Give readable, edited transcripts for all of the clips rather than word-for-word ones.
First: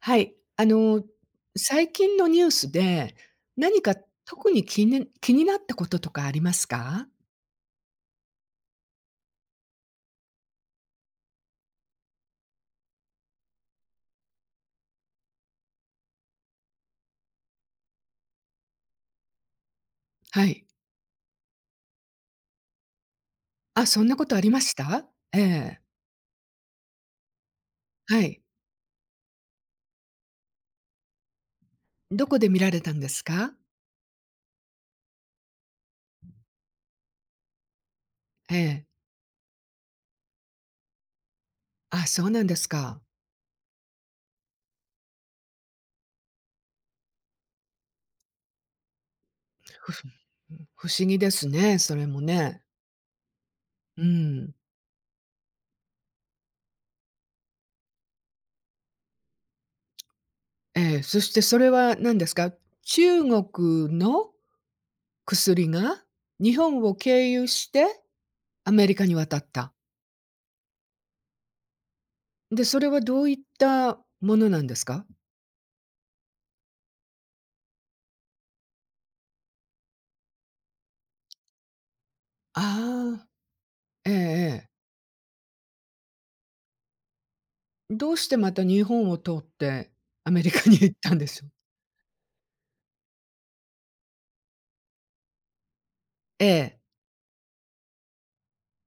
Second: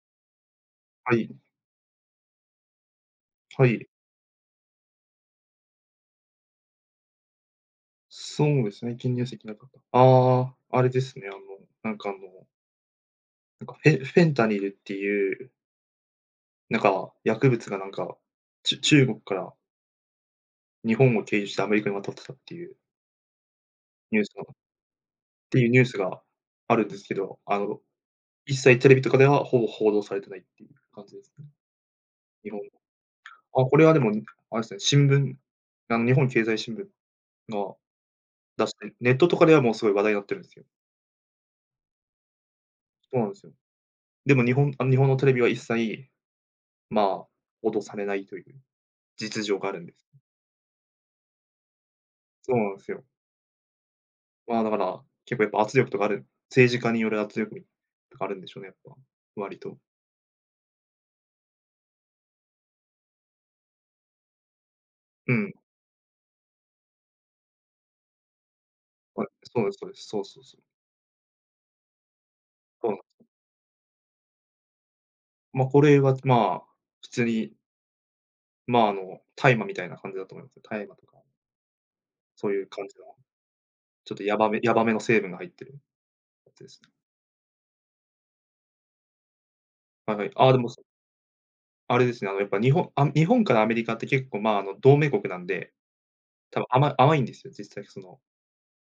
はい。はい、最近のニュースで、は何い。か特に気になったこととかありますか？そうですね、金乳石なかった。あれですね、なんかあの、なんかフェンタニルっていう、なんか薬物がなんか、中国からはい。日本を経由してアメリカに渡ってたっていうあ、そんなニューこスとあがりっました？えニえ。ュースがあるんですけど、はい。一切テレビとかではほぼ報道されてないっていう感じですね。どこで日見本られのたんですか？あ、これはでも、あれですね、新聞、日本経済新聞がえ出しえ。て、ネットとかではもうすごい話題になってるんですよ。あ、そうなんですか。そうなんですよ。でも日本のテレビは一切まあ、脅されないという実情があるんふでふす。不思議ですね、それもそうね。なんですよ。うん。まあ、だから、結構やっぱ圧力とか政治家による圧力とかあるんでしょうね、やっぱ、割と。ええ、そしてそれは何ですか？中国のうん。薬が日本を経由してアメリカにはい、渡っそうた。ですそうです。そうそうそう。で、それそうなんはでどす。ういったものなんですか？まあ、これは、まあ、普通に、まあ、大麻みたいな感じだと思いますよ。大麻とか、そういう感じの、ああ、えちえょえっとやばめえ。やばめの成分が入ってるやつですね。どうしてまた日本を通ってはいはアい。メあリあ、でカも、に行ったんでしょう？あれですね、やっぱ日本あ、日本からアメリカって結構、まあ、同盟国なんで、え多分え。甘いんですよ、実際その、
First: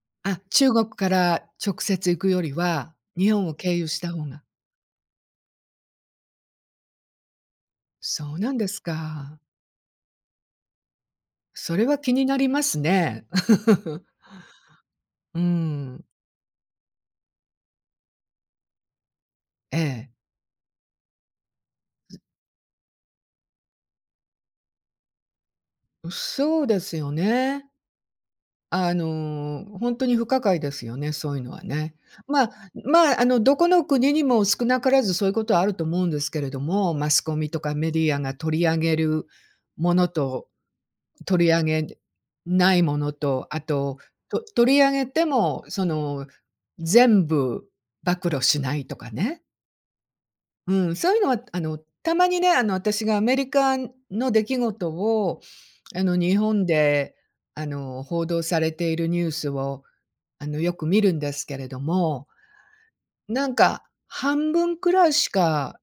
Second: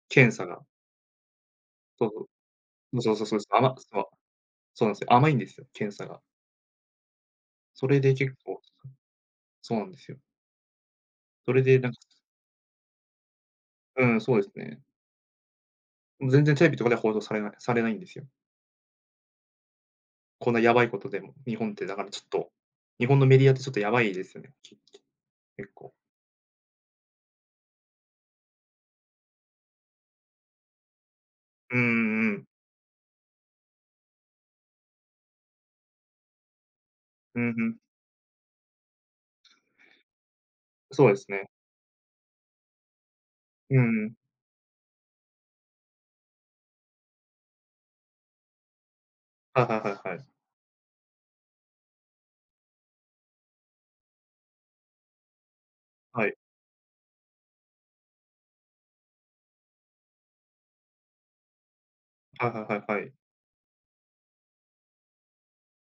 検あ、査が。中国から直そ接う行そくよりは、う。そうそう日そうそうで本す。を経由した方が。そうなんですよ。甘いんですよ、検査が。それで結そうなん構ですか。そうなんですよ。それそでれなんはか気になりますね。うん、そうですね。うん。全然テレビとかでは報道されないんですよ。ええ。こんなやばいことでも、日本ってだからちょっと、日本のメディアってちょっとやばいですよね、結構。そうですよね。ほんに不可解ですよね、そういうのはうんうね。んうまん。あ、どこの国にも少なからずそういうことはあると思うんですけれども、マスコうミとかんメディアが取り上げるものと、そうです取ね。り上げないものと、あうんと、うん。と取り上げても、全部暴露しないとかね。はいはいはいはい。うん、そういうのは、たまにね、私がアメリカの出来事を、はい。日本で、報道されているニュースをよく見るんですけれども、はいはいはいはい。なんか半分くらいしか、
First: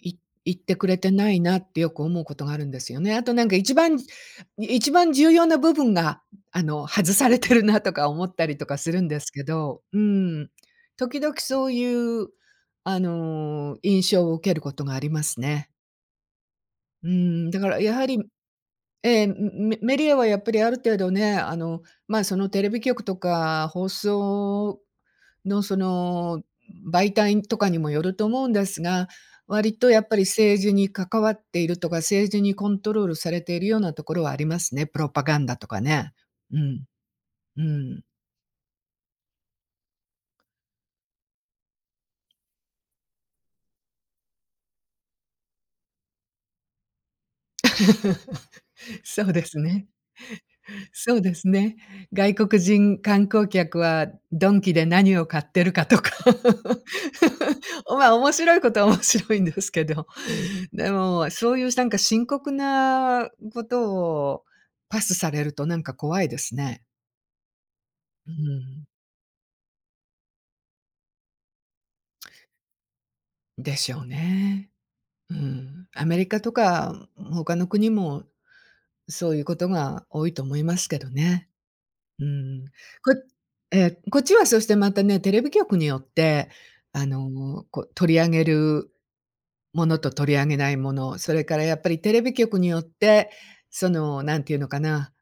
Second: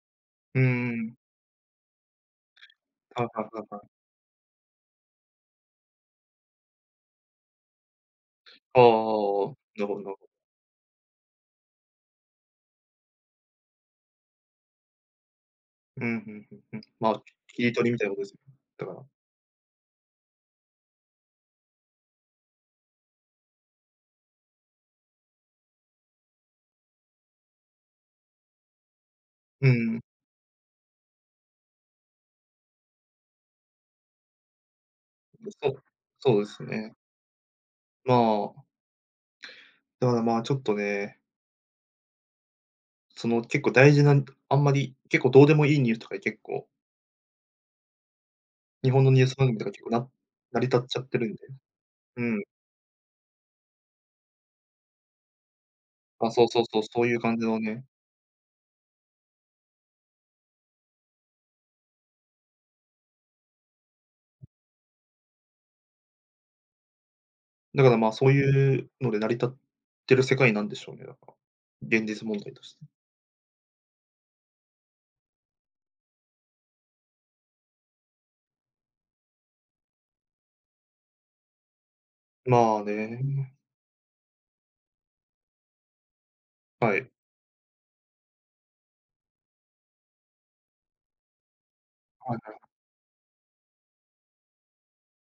言っうてくんうれてんないなってよく思うことがあるんですよね。あはいとはないんかはいはい。一番重要な部分が、外されてるなとか思ったりとかああ、なるするんですけほどど、なるうほど。ん。時々そういう、印象を受けることがありますね。うん、うんうんうん。うまあ、ん、だ切かりら取りやみはたいなこり、とですよね。だから。ええ、メディアはやっぱりある程度ね、まあ、そのテレビ局とか放送の、その、媒体とかにもよると思うんですが、う割とやん。っぱり政治に関わっているとか、政治にコントロールされているようなところはありますね。プロパガンダとそかう、ね。そうでうすん、ね。うん。まあ、だからまあ、ちょっとね、その結構大事な、あんまり、結構どうでもいいニュースとかに結構、日 本のニそューうスで番組すとか結ね。構な成り立っちゃっそてうるでんで、すね。う外ん。国人観光客はドンキで何を買ってるかとか。まあ、そうそうそう、そういう感じのね。ま、面白いことは面白いんですけど。でも、そういうなんか深刻なことをパスされるとなんか怖いですね。だからまあ、そうういん。うので成り立ってる世界なんでしょうね、だから。現実問題として。でしょうね。うん。アメリカとか他の国もそういうことが多いと思いますけどね。うん。まあこね、えーこっちはそしてまたね、テレビ局によって、はい。こう取り上げるものと取り上げないもの、それからやっぱりテレビはいは局い。によって、なんていうのかな、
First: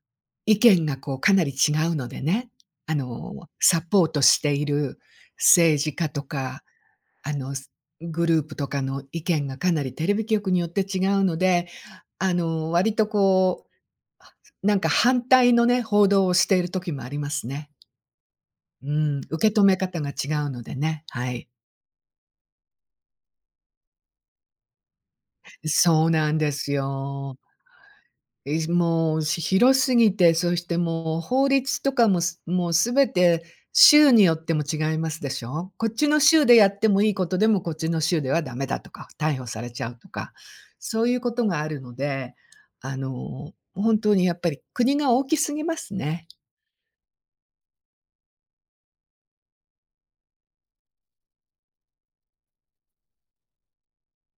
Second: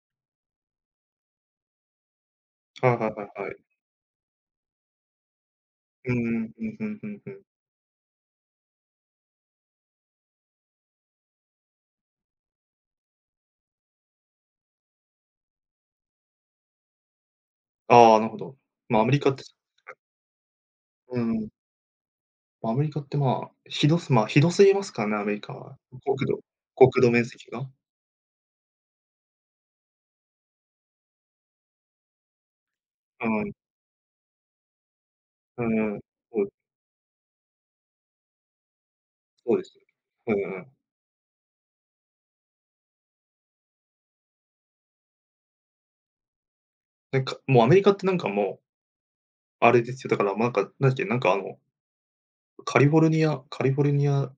意見がこうかなり違うのでね、はいはいはいはいはいサポートしている政治家うんとうん、か、うんうんうんうあん。の、グループとかの意見がかなりテレビ局によって違うので、割とこう、なんか反対のね、報道をしている時もありますね。ああ、なるほど。うまあ、アメん、リカって受け止め方が違うのでね、うはい。ん。ま、アメリカってまあ、ひどすまあ、ひどすぎますからね、アメリカは。そう国なん土です国土面よ。積が。もう、広すぎて、そしてもう法律とかも、もう全うてん。州によっても違いますでしうょ。こっんちのそ州うでやってもいいことでも、こっちの州ではダメだとか、逮捕そうさでれすちよ。ゃうとうか、んうん。そういうことがあるので、本当にやっぱり国が大きすぎますね。なんか、もうアメリカってなんかもう、あれですよ、だからなんか、なんだっけ、なんかカリフォルニア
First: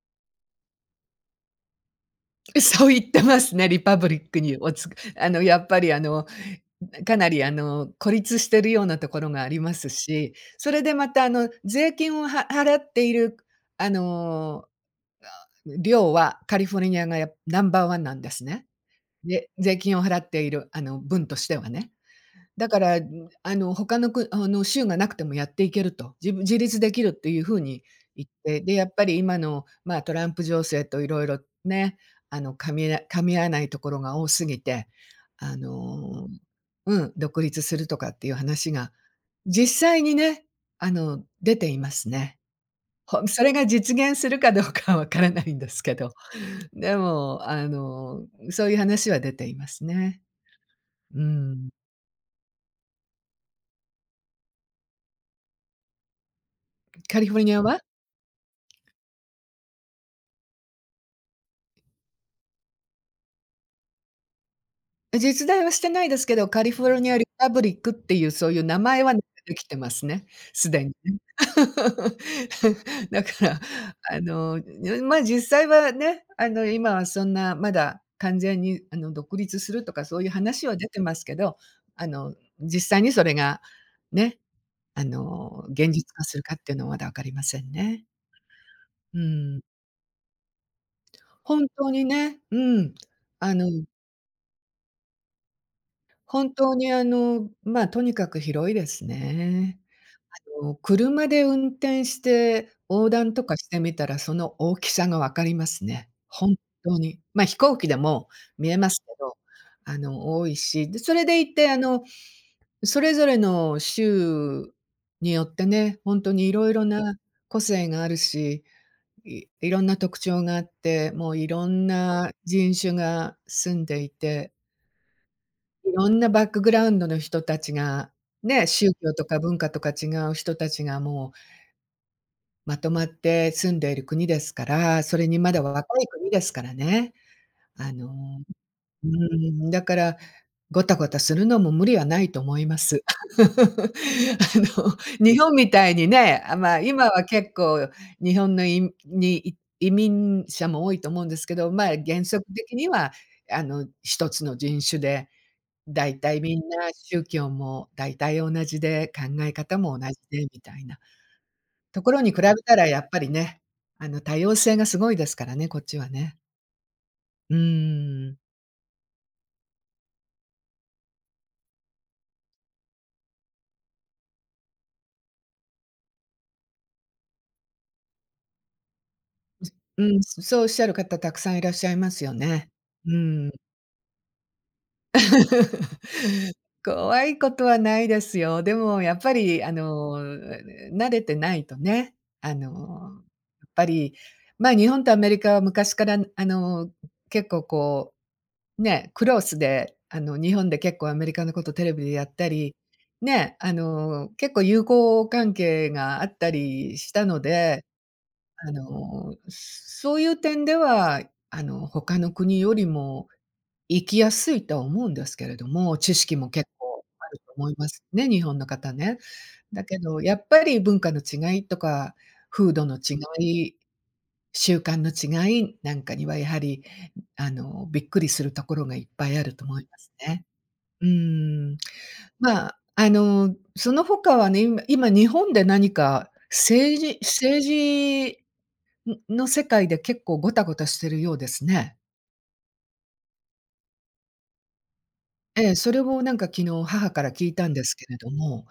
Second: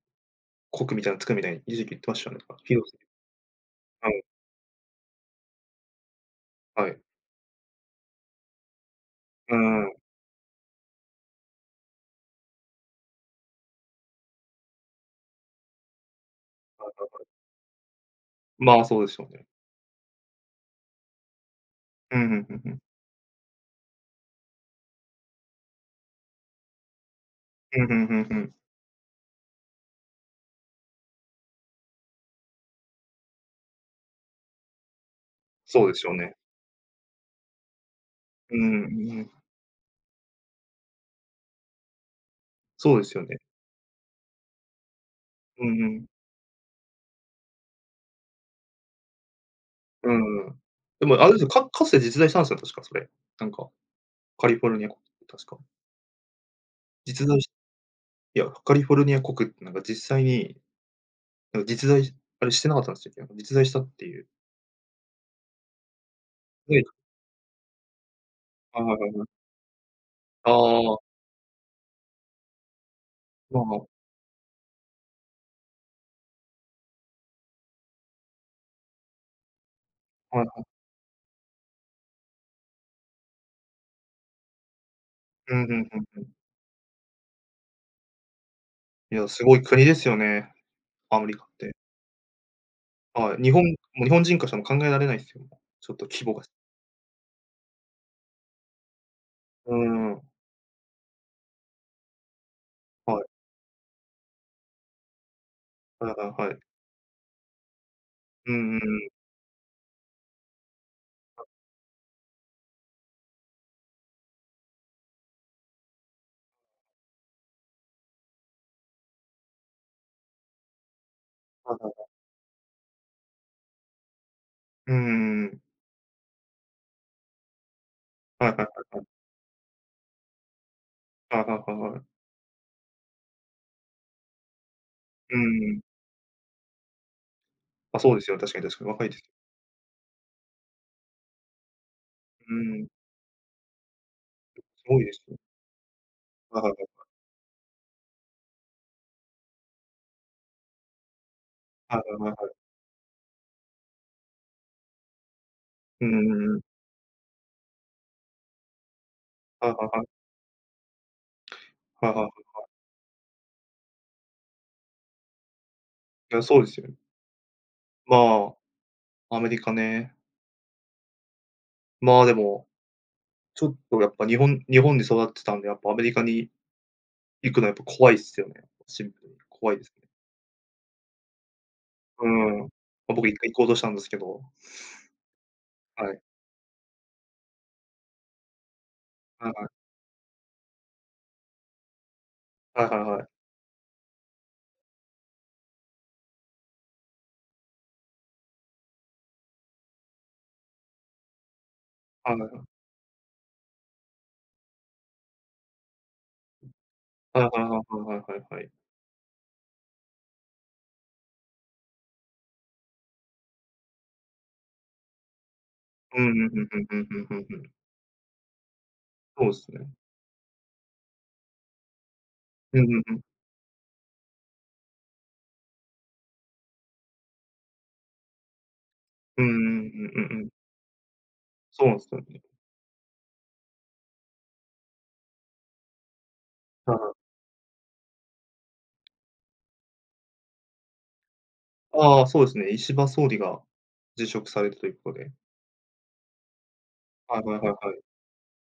国みたいなの作るみたいに一時期言ってましたよね。ひろそうせ言ってますね、リパブリうックにやっぱりはい。かなり孤立してるようなところがあうりまんすうん。し、それでまた税金は払っているあの、量はカリフォルニアがナンバーワンなんですね。まあ、そうですよね。で、税金を払っている分としてはね。うんうんうんだうかん。ら、他の州がなくてもやっていけると、自立できるっていう風うにん、うんうん言っうん。て、で、やっぱり今の、まあ、トランプ情勢といろいろね、噛み合わないところが多すぎて、あそうですよのね。うん、独立するとかっていうう話んうが、ん実際にね、出ていますね。そうですよね。それが実現するかどうかはわからないんうですんうけん。ど、でも、そういう話は出ていますうね。んうん。でもうあれですよ、ん。かつて実在したんですよ、確かそれ。なんか、カリフォルニア国、確か。カリ実フォ在ルしニアは？いや、カリフォルニア国ってなんか実際になんか実在しあれしてなかったんですよ。実在したっていう。実在はしてないですけど、カリでフォルニアリパブリックっていうそういう名はいはい前はいはではい。きてますね、あすでに。あ、だから、まあまあ、あの、ま、実際はね、今はそんなまだ完全に独立するとかそういうはい話はは出てますけど、実際にそれがね、い。うんうんう現実んう化ん。するかっていうのはまだ分かりませんね。いうや、すごん。い国ですよね、アメリカっ本て。当にね、うん、はい。あの、日本人からしても考えられないですよ。ちょっと規模が。本当にま、とにかく広いですうね。ん。車で運転して横はい。断とかしてみたら、その大きさが分かりますね。はいはいは本い。当に。まあ、飛行機でもうんう見えんうますけん。ど、多いし、で、それでいて、それぞれの州によってね、本当にいろいろな個性があるし、いろんな特徴があって、もういろはいんはい。な人種が住んでいて、うんうんうん。いろんなバックグラウンドの人たちが、はいはいはね、宗いはい。教とか文化とか違う人たちがもうはいはいはいはい。まとまって住んでいる国ですから、それうにまだ若ん。い国ですからね。ああ、の、そうですよ、確かに確かに若ういです。ーだから、ごたごたするのも無理はないとう思いまん、す。あすの、ごいですね。日本みたいにね、あ、はいはいまあ、はい。今は結構日本に、移民者も多いと思うんですけど、まあ、はいはい原はい則はい。的には、一つの人種で、うだんいうたいんみうんん。な宗教もだいたい同じで、考えはい方はもいは同じい。でみたいな。とはこいはろいはにい。比べたらやっぱりね、多様性がすごいですからね、こっちはいね。や、そうですよね。うーん。まあ、アメリカね。まあ、でもちょっとやっぱ日本で育ってたんで、やっぱアメリカに行くのはやっぱ怖いっすよね。シンプルに怖いですうね。ん、そうおっしゃる方たくさんいらっしゃいますうよん。ね。ま、う僕1ん。回行こうとしたんですけど。はい。怖いことはないですよ。でもやっぱはいりはい。慣れてないとね、あの、はいはいはい。やっぱり、ま、日本とアメリカは昔から結構こう、ね、クロスで、日本で結構アメリカのことテレビでやはっいたはい。り、ね、結構友好関係があったりしたのはいはいはいではいはいはい。そういう点では、他の国よりも行きやすいとは思うんですけれども、知うん、識ふもんふ結んふんふ構あんふるんとふ思ん。いますね、日本の方ね。そうですだね。けど、やっぱり文化の違いとか、風う土んうのんう違ん。い、習慣の違いなんかにはやはり、びっくりするところがいっぱいあうんると思ういんまうすんうんね。うん。うーん。そうなんすよね。まあ、その他はね、今日本で何かはい政はい。治政治んの世界で結構ゴタゴタしてるようですね。ああ、そうですね、石破総理が辞職されたということで。ええ、それをなんか昨日母からはい聞いはいはたいんはですい。けれども、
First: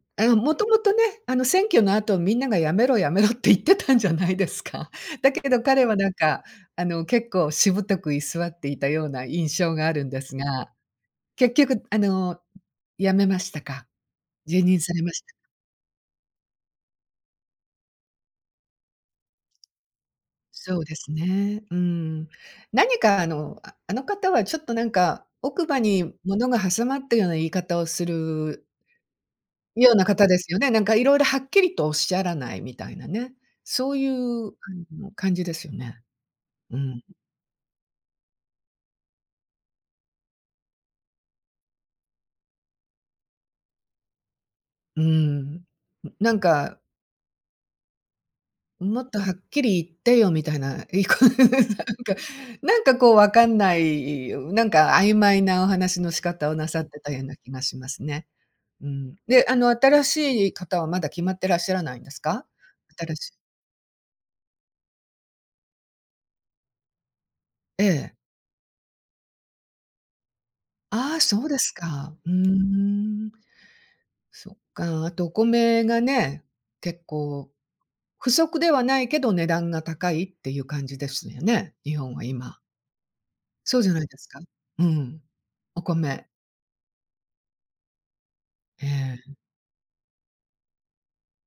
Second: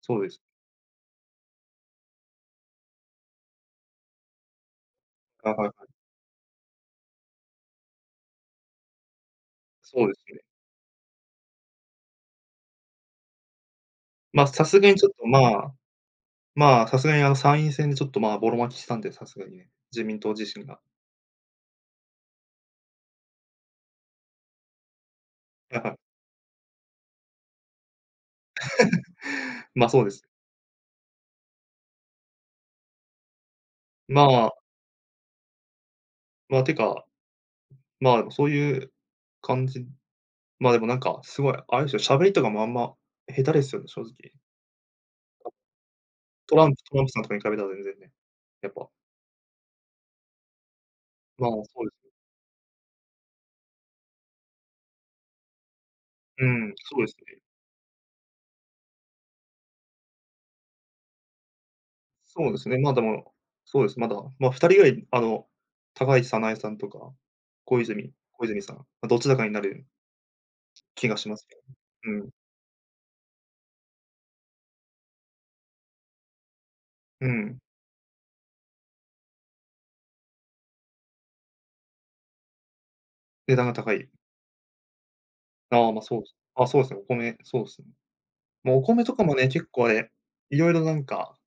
そうです。もともとね、選挙の後みんなが「やめろ、やめろ」って言ってたんじゃないですか。だけはいどはい彼はい。はなんか、結構しぶとく居座っていたような印象があるそうんでですすね。が、結局辞めましたか？ま、辞さ任すがさにれちょまっした。とまあまあ、さすがに参院選でちょっと、まあ、ぼろ負けしたんで、さすがにね、自民党自身そが。うですね。うん。何かああの方はちょっとなんか奥 歯はいはい。に物が挟まったような言い方をするまあ、ようそなうで方す。ですよね。なんかいろいろはっきりとおっしゃらないみたいなね。そういまうあ、感じですよね。まあ、てうん。か、まあ、でもそういう感じでもなんか、すごい、あれですよ、喋りとかもあんま下手ですよね、正直。うーん。なんトランか、プトランプさんとかに比べたら全然ね、やっぱ。もっとはっきり言ってよみたいな、なまんあ、そうですね。かなんかこうわかんない、なんか曖昧なお話の仕う方をなん、さってそうたですようなね。気がしますね。うん。で、あの新しい方はまだ決まってらっしゃらないんですか？そうですね、まあ、で新しいも、そうです、まだ、まあ、2人ぐらい、高市早苗さんとか、小え泉え。小泉さん、ま、どちらかになる気あがあ、しまそすうけですどか。ね。うん、うーん。そっか、あとお米がね、結う構ん、不足ではないけど値段が高いっていう感じですよね、日本は今。値段がそうじゃ高ないい。ですか？うん。おああ、ま、そう米。です。あ、そうですね、お米、そうですね。もうおえ米とかもえ。ね、結構あれ、いろいろなんか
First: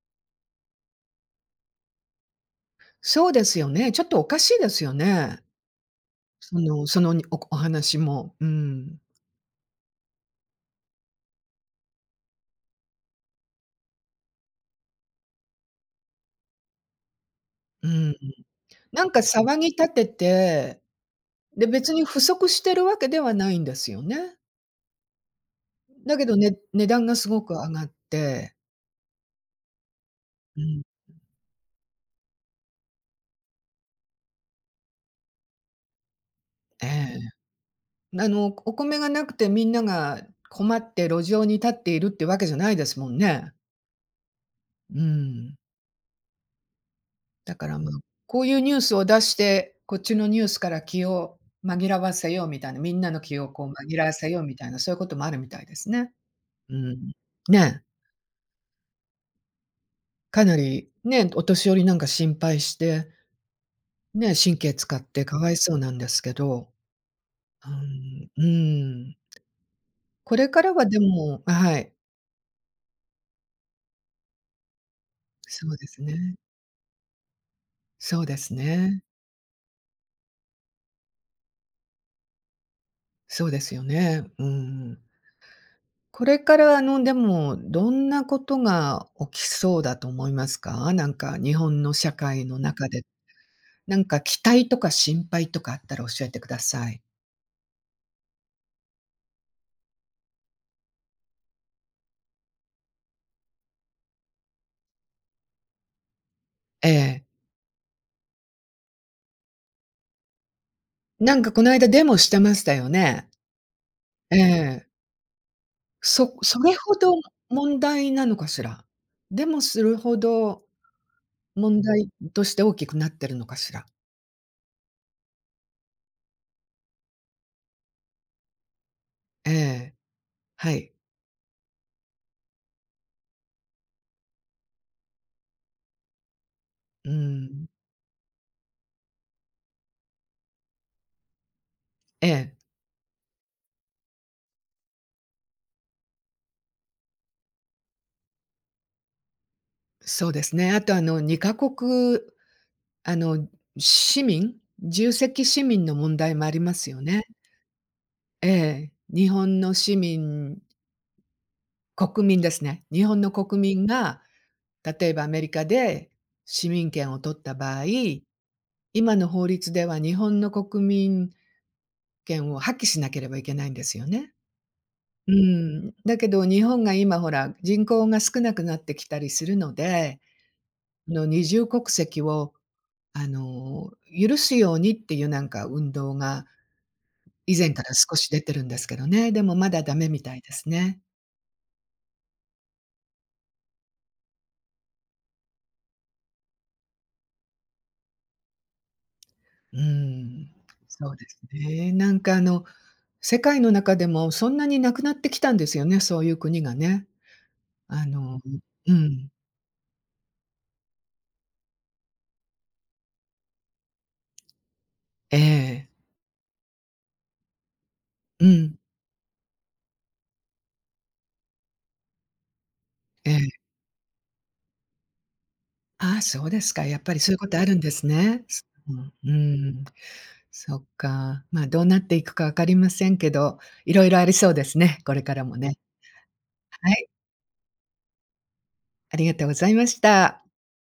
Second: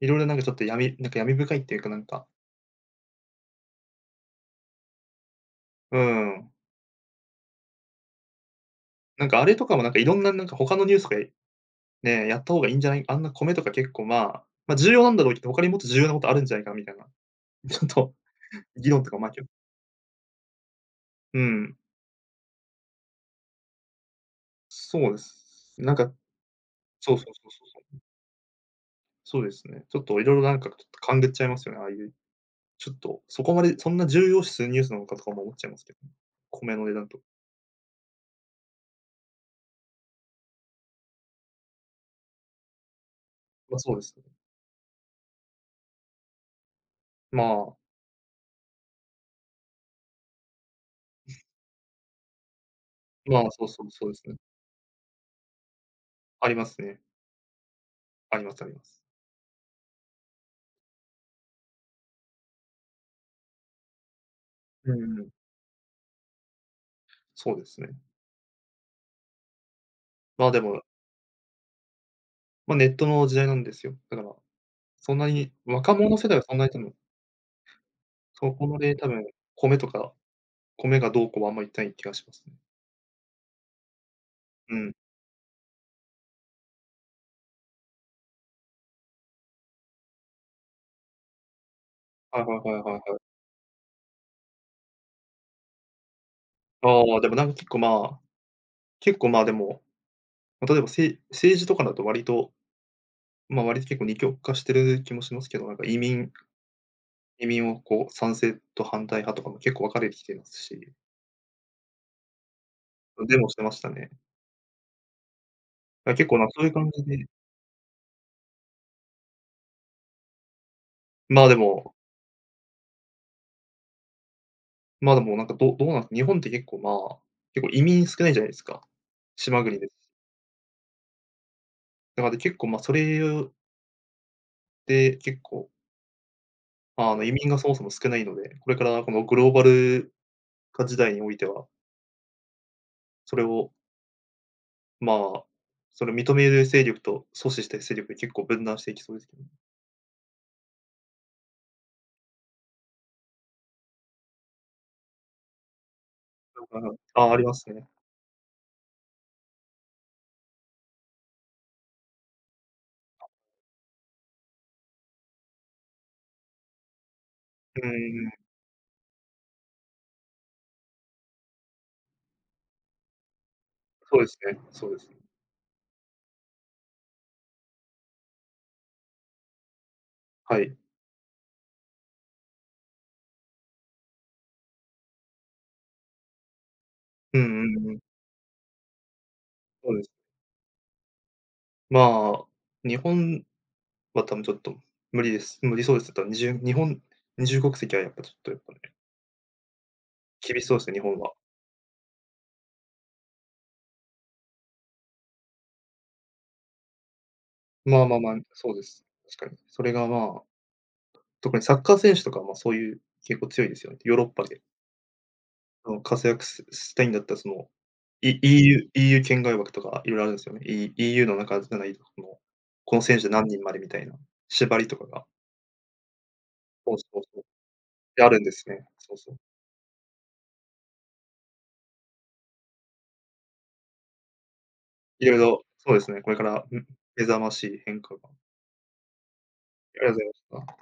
いろいろなんかちょっと闇なんか闇深いっていうかなんか、そうですよね、ちょっとおかしいですよね。うーん、その、お話も。うん。なんかあれとかもなんかいろんななんか他のニュースでね、やった方がいいんじゃない、あんな米とか結構、まあ、ま、重要なんだろうけど、他にもっと重要なことあるんじゃないかみたいな、ちょうっん。と議論なんとか、か騒ぎ立てて、うで、ん、別に不足してるわけではないんですよね。そうです。なんか、だけどね値段そがうそうすそごうくそう上がそっう。て、そうですね。ちょっといろいろなうんかちょっん、と勘ぐっちゃいますよね、ああいう、ちょっとそこまでそんな重要視するニュースなのかとかも思っちゃいますけどね。米えの値段え。とあの、お米がなくてみんなが困って路上に立っているってわけじゃないですもんね。ま、そうです。うん。まだから、まあ、あ、こういうニュースを出して、こっちのニュースから気を紛らわせようみたいな、みんなの気まあ、をそこううそう、紛らそうわですせね。ようみたいな、そういうこともあるみたいですね。ありまうすね。ん。ね、ありますあります。かなり、ね、お年寄りなんか心配して、ね、神経使うっんうてん。かわいそうなんですけど、そうでうすね。ん、うん。こまれあ、でからも、はでもはい、ま、ネットの時代なんですよ。だから、そんなにそうで若すね。者世代はそんなに多分、そうでそすこまでね。多分、米とか米がどうこうはあんま言ってない気がしますね。そうですよね。ううん。ん。これからでも、どんなことが起きそうだと思いますか？なんか日本の社は会いはのいはい中はいはい。で、なんか期待とか心配とかあったら教えてください。ああ、でもなんか結構、まあ、結構、まあ、でも、ま、例えば政治とかだと割と、ま、割と結構二極化してる気もしますけど、なんかええ。移民をこう賛成と反対派とかも結構分かれてきてますし、なんかこの間デモしてましたよね。デモしてましたね。ええ。あ、結そ構なんかそそういうれ感ほじどで、問題なのかしら？デモするほどまあ、で問も題として大きくなってるのかしら？まあ、でもなんか、どうどうなん日本って結構、まあ、結構移民少ないじゃないですか。え島国でえ、す。はい。だから結構、ま、それで、結構、う移民がそん。もそも少ないので、これからこのグローバル化時代においては、ええ、それを、まあ、それを認める勢力と阻止したい勢力で結構分断していきそうですけどね。そうですね。あと2カ国あの、市民の問題もありまなすんか、よね。ああ、ありますね。ええ。日本の国民ですね。日本の国民が、例えばアメリカで市民権を取った場合、うんうんうん。今の法律では日本の国民権を破棄しなければいけないんですよそうでね。すねそうですね。うん。だけど日本が今ほら、人口が少なくなってきたりするので、はい。あの、二重国籍をあの、許すようにっていうなんか運動がうん以前うかんらうん。少し出てるんですけどね、でもまだそダうでメす。みたいですね。まあ、日本は多分ちょっと無理です。無理そうです。だからにじゅう日本二重国籍はやっぱちょっとやっぱね、うん、厳しそうですね、日そう本では。すね。なんか世界の中でもそんなになくなってきたんですよね、そういう国がね。まああまあまあ、のそうでうす。ん、確かに。それがまあ、特にサッカー選手とかはまあそういう結構強いですよね。ヨーロッパで、ええ、あの、活躍すしたいんだったらその、うん、EU 圏外枠とか色々あるんですよね。EU の中じゃないと、この選手え何え。人までみたいな縛りとかが、ああ、そうですか、そやうっそぱりうそういうそう。ことあるんですで、あるね。んですすね。うん、そううそう。ん、そっか。まあ、どうなっていくか分かりませんけど、いろいろありそうですね、これか色らも々ね。そうですね、これから、ん、はい、目覚ましい変化が。ありがとうございましありがとうございた。ました。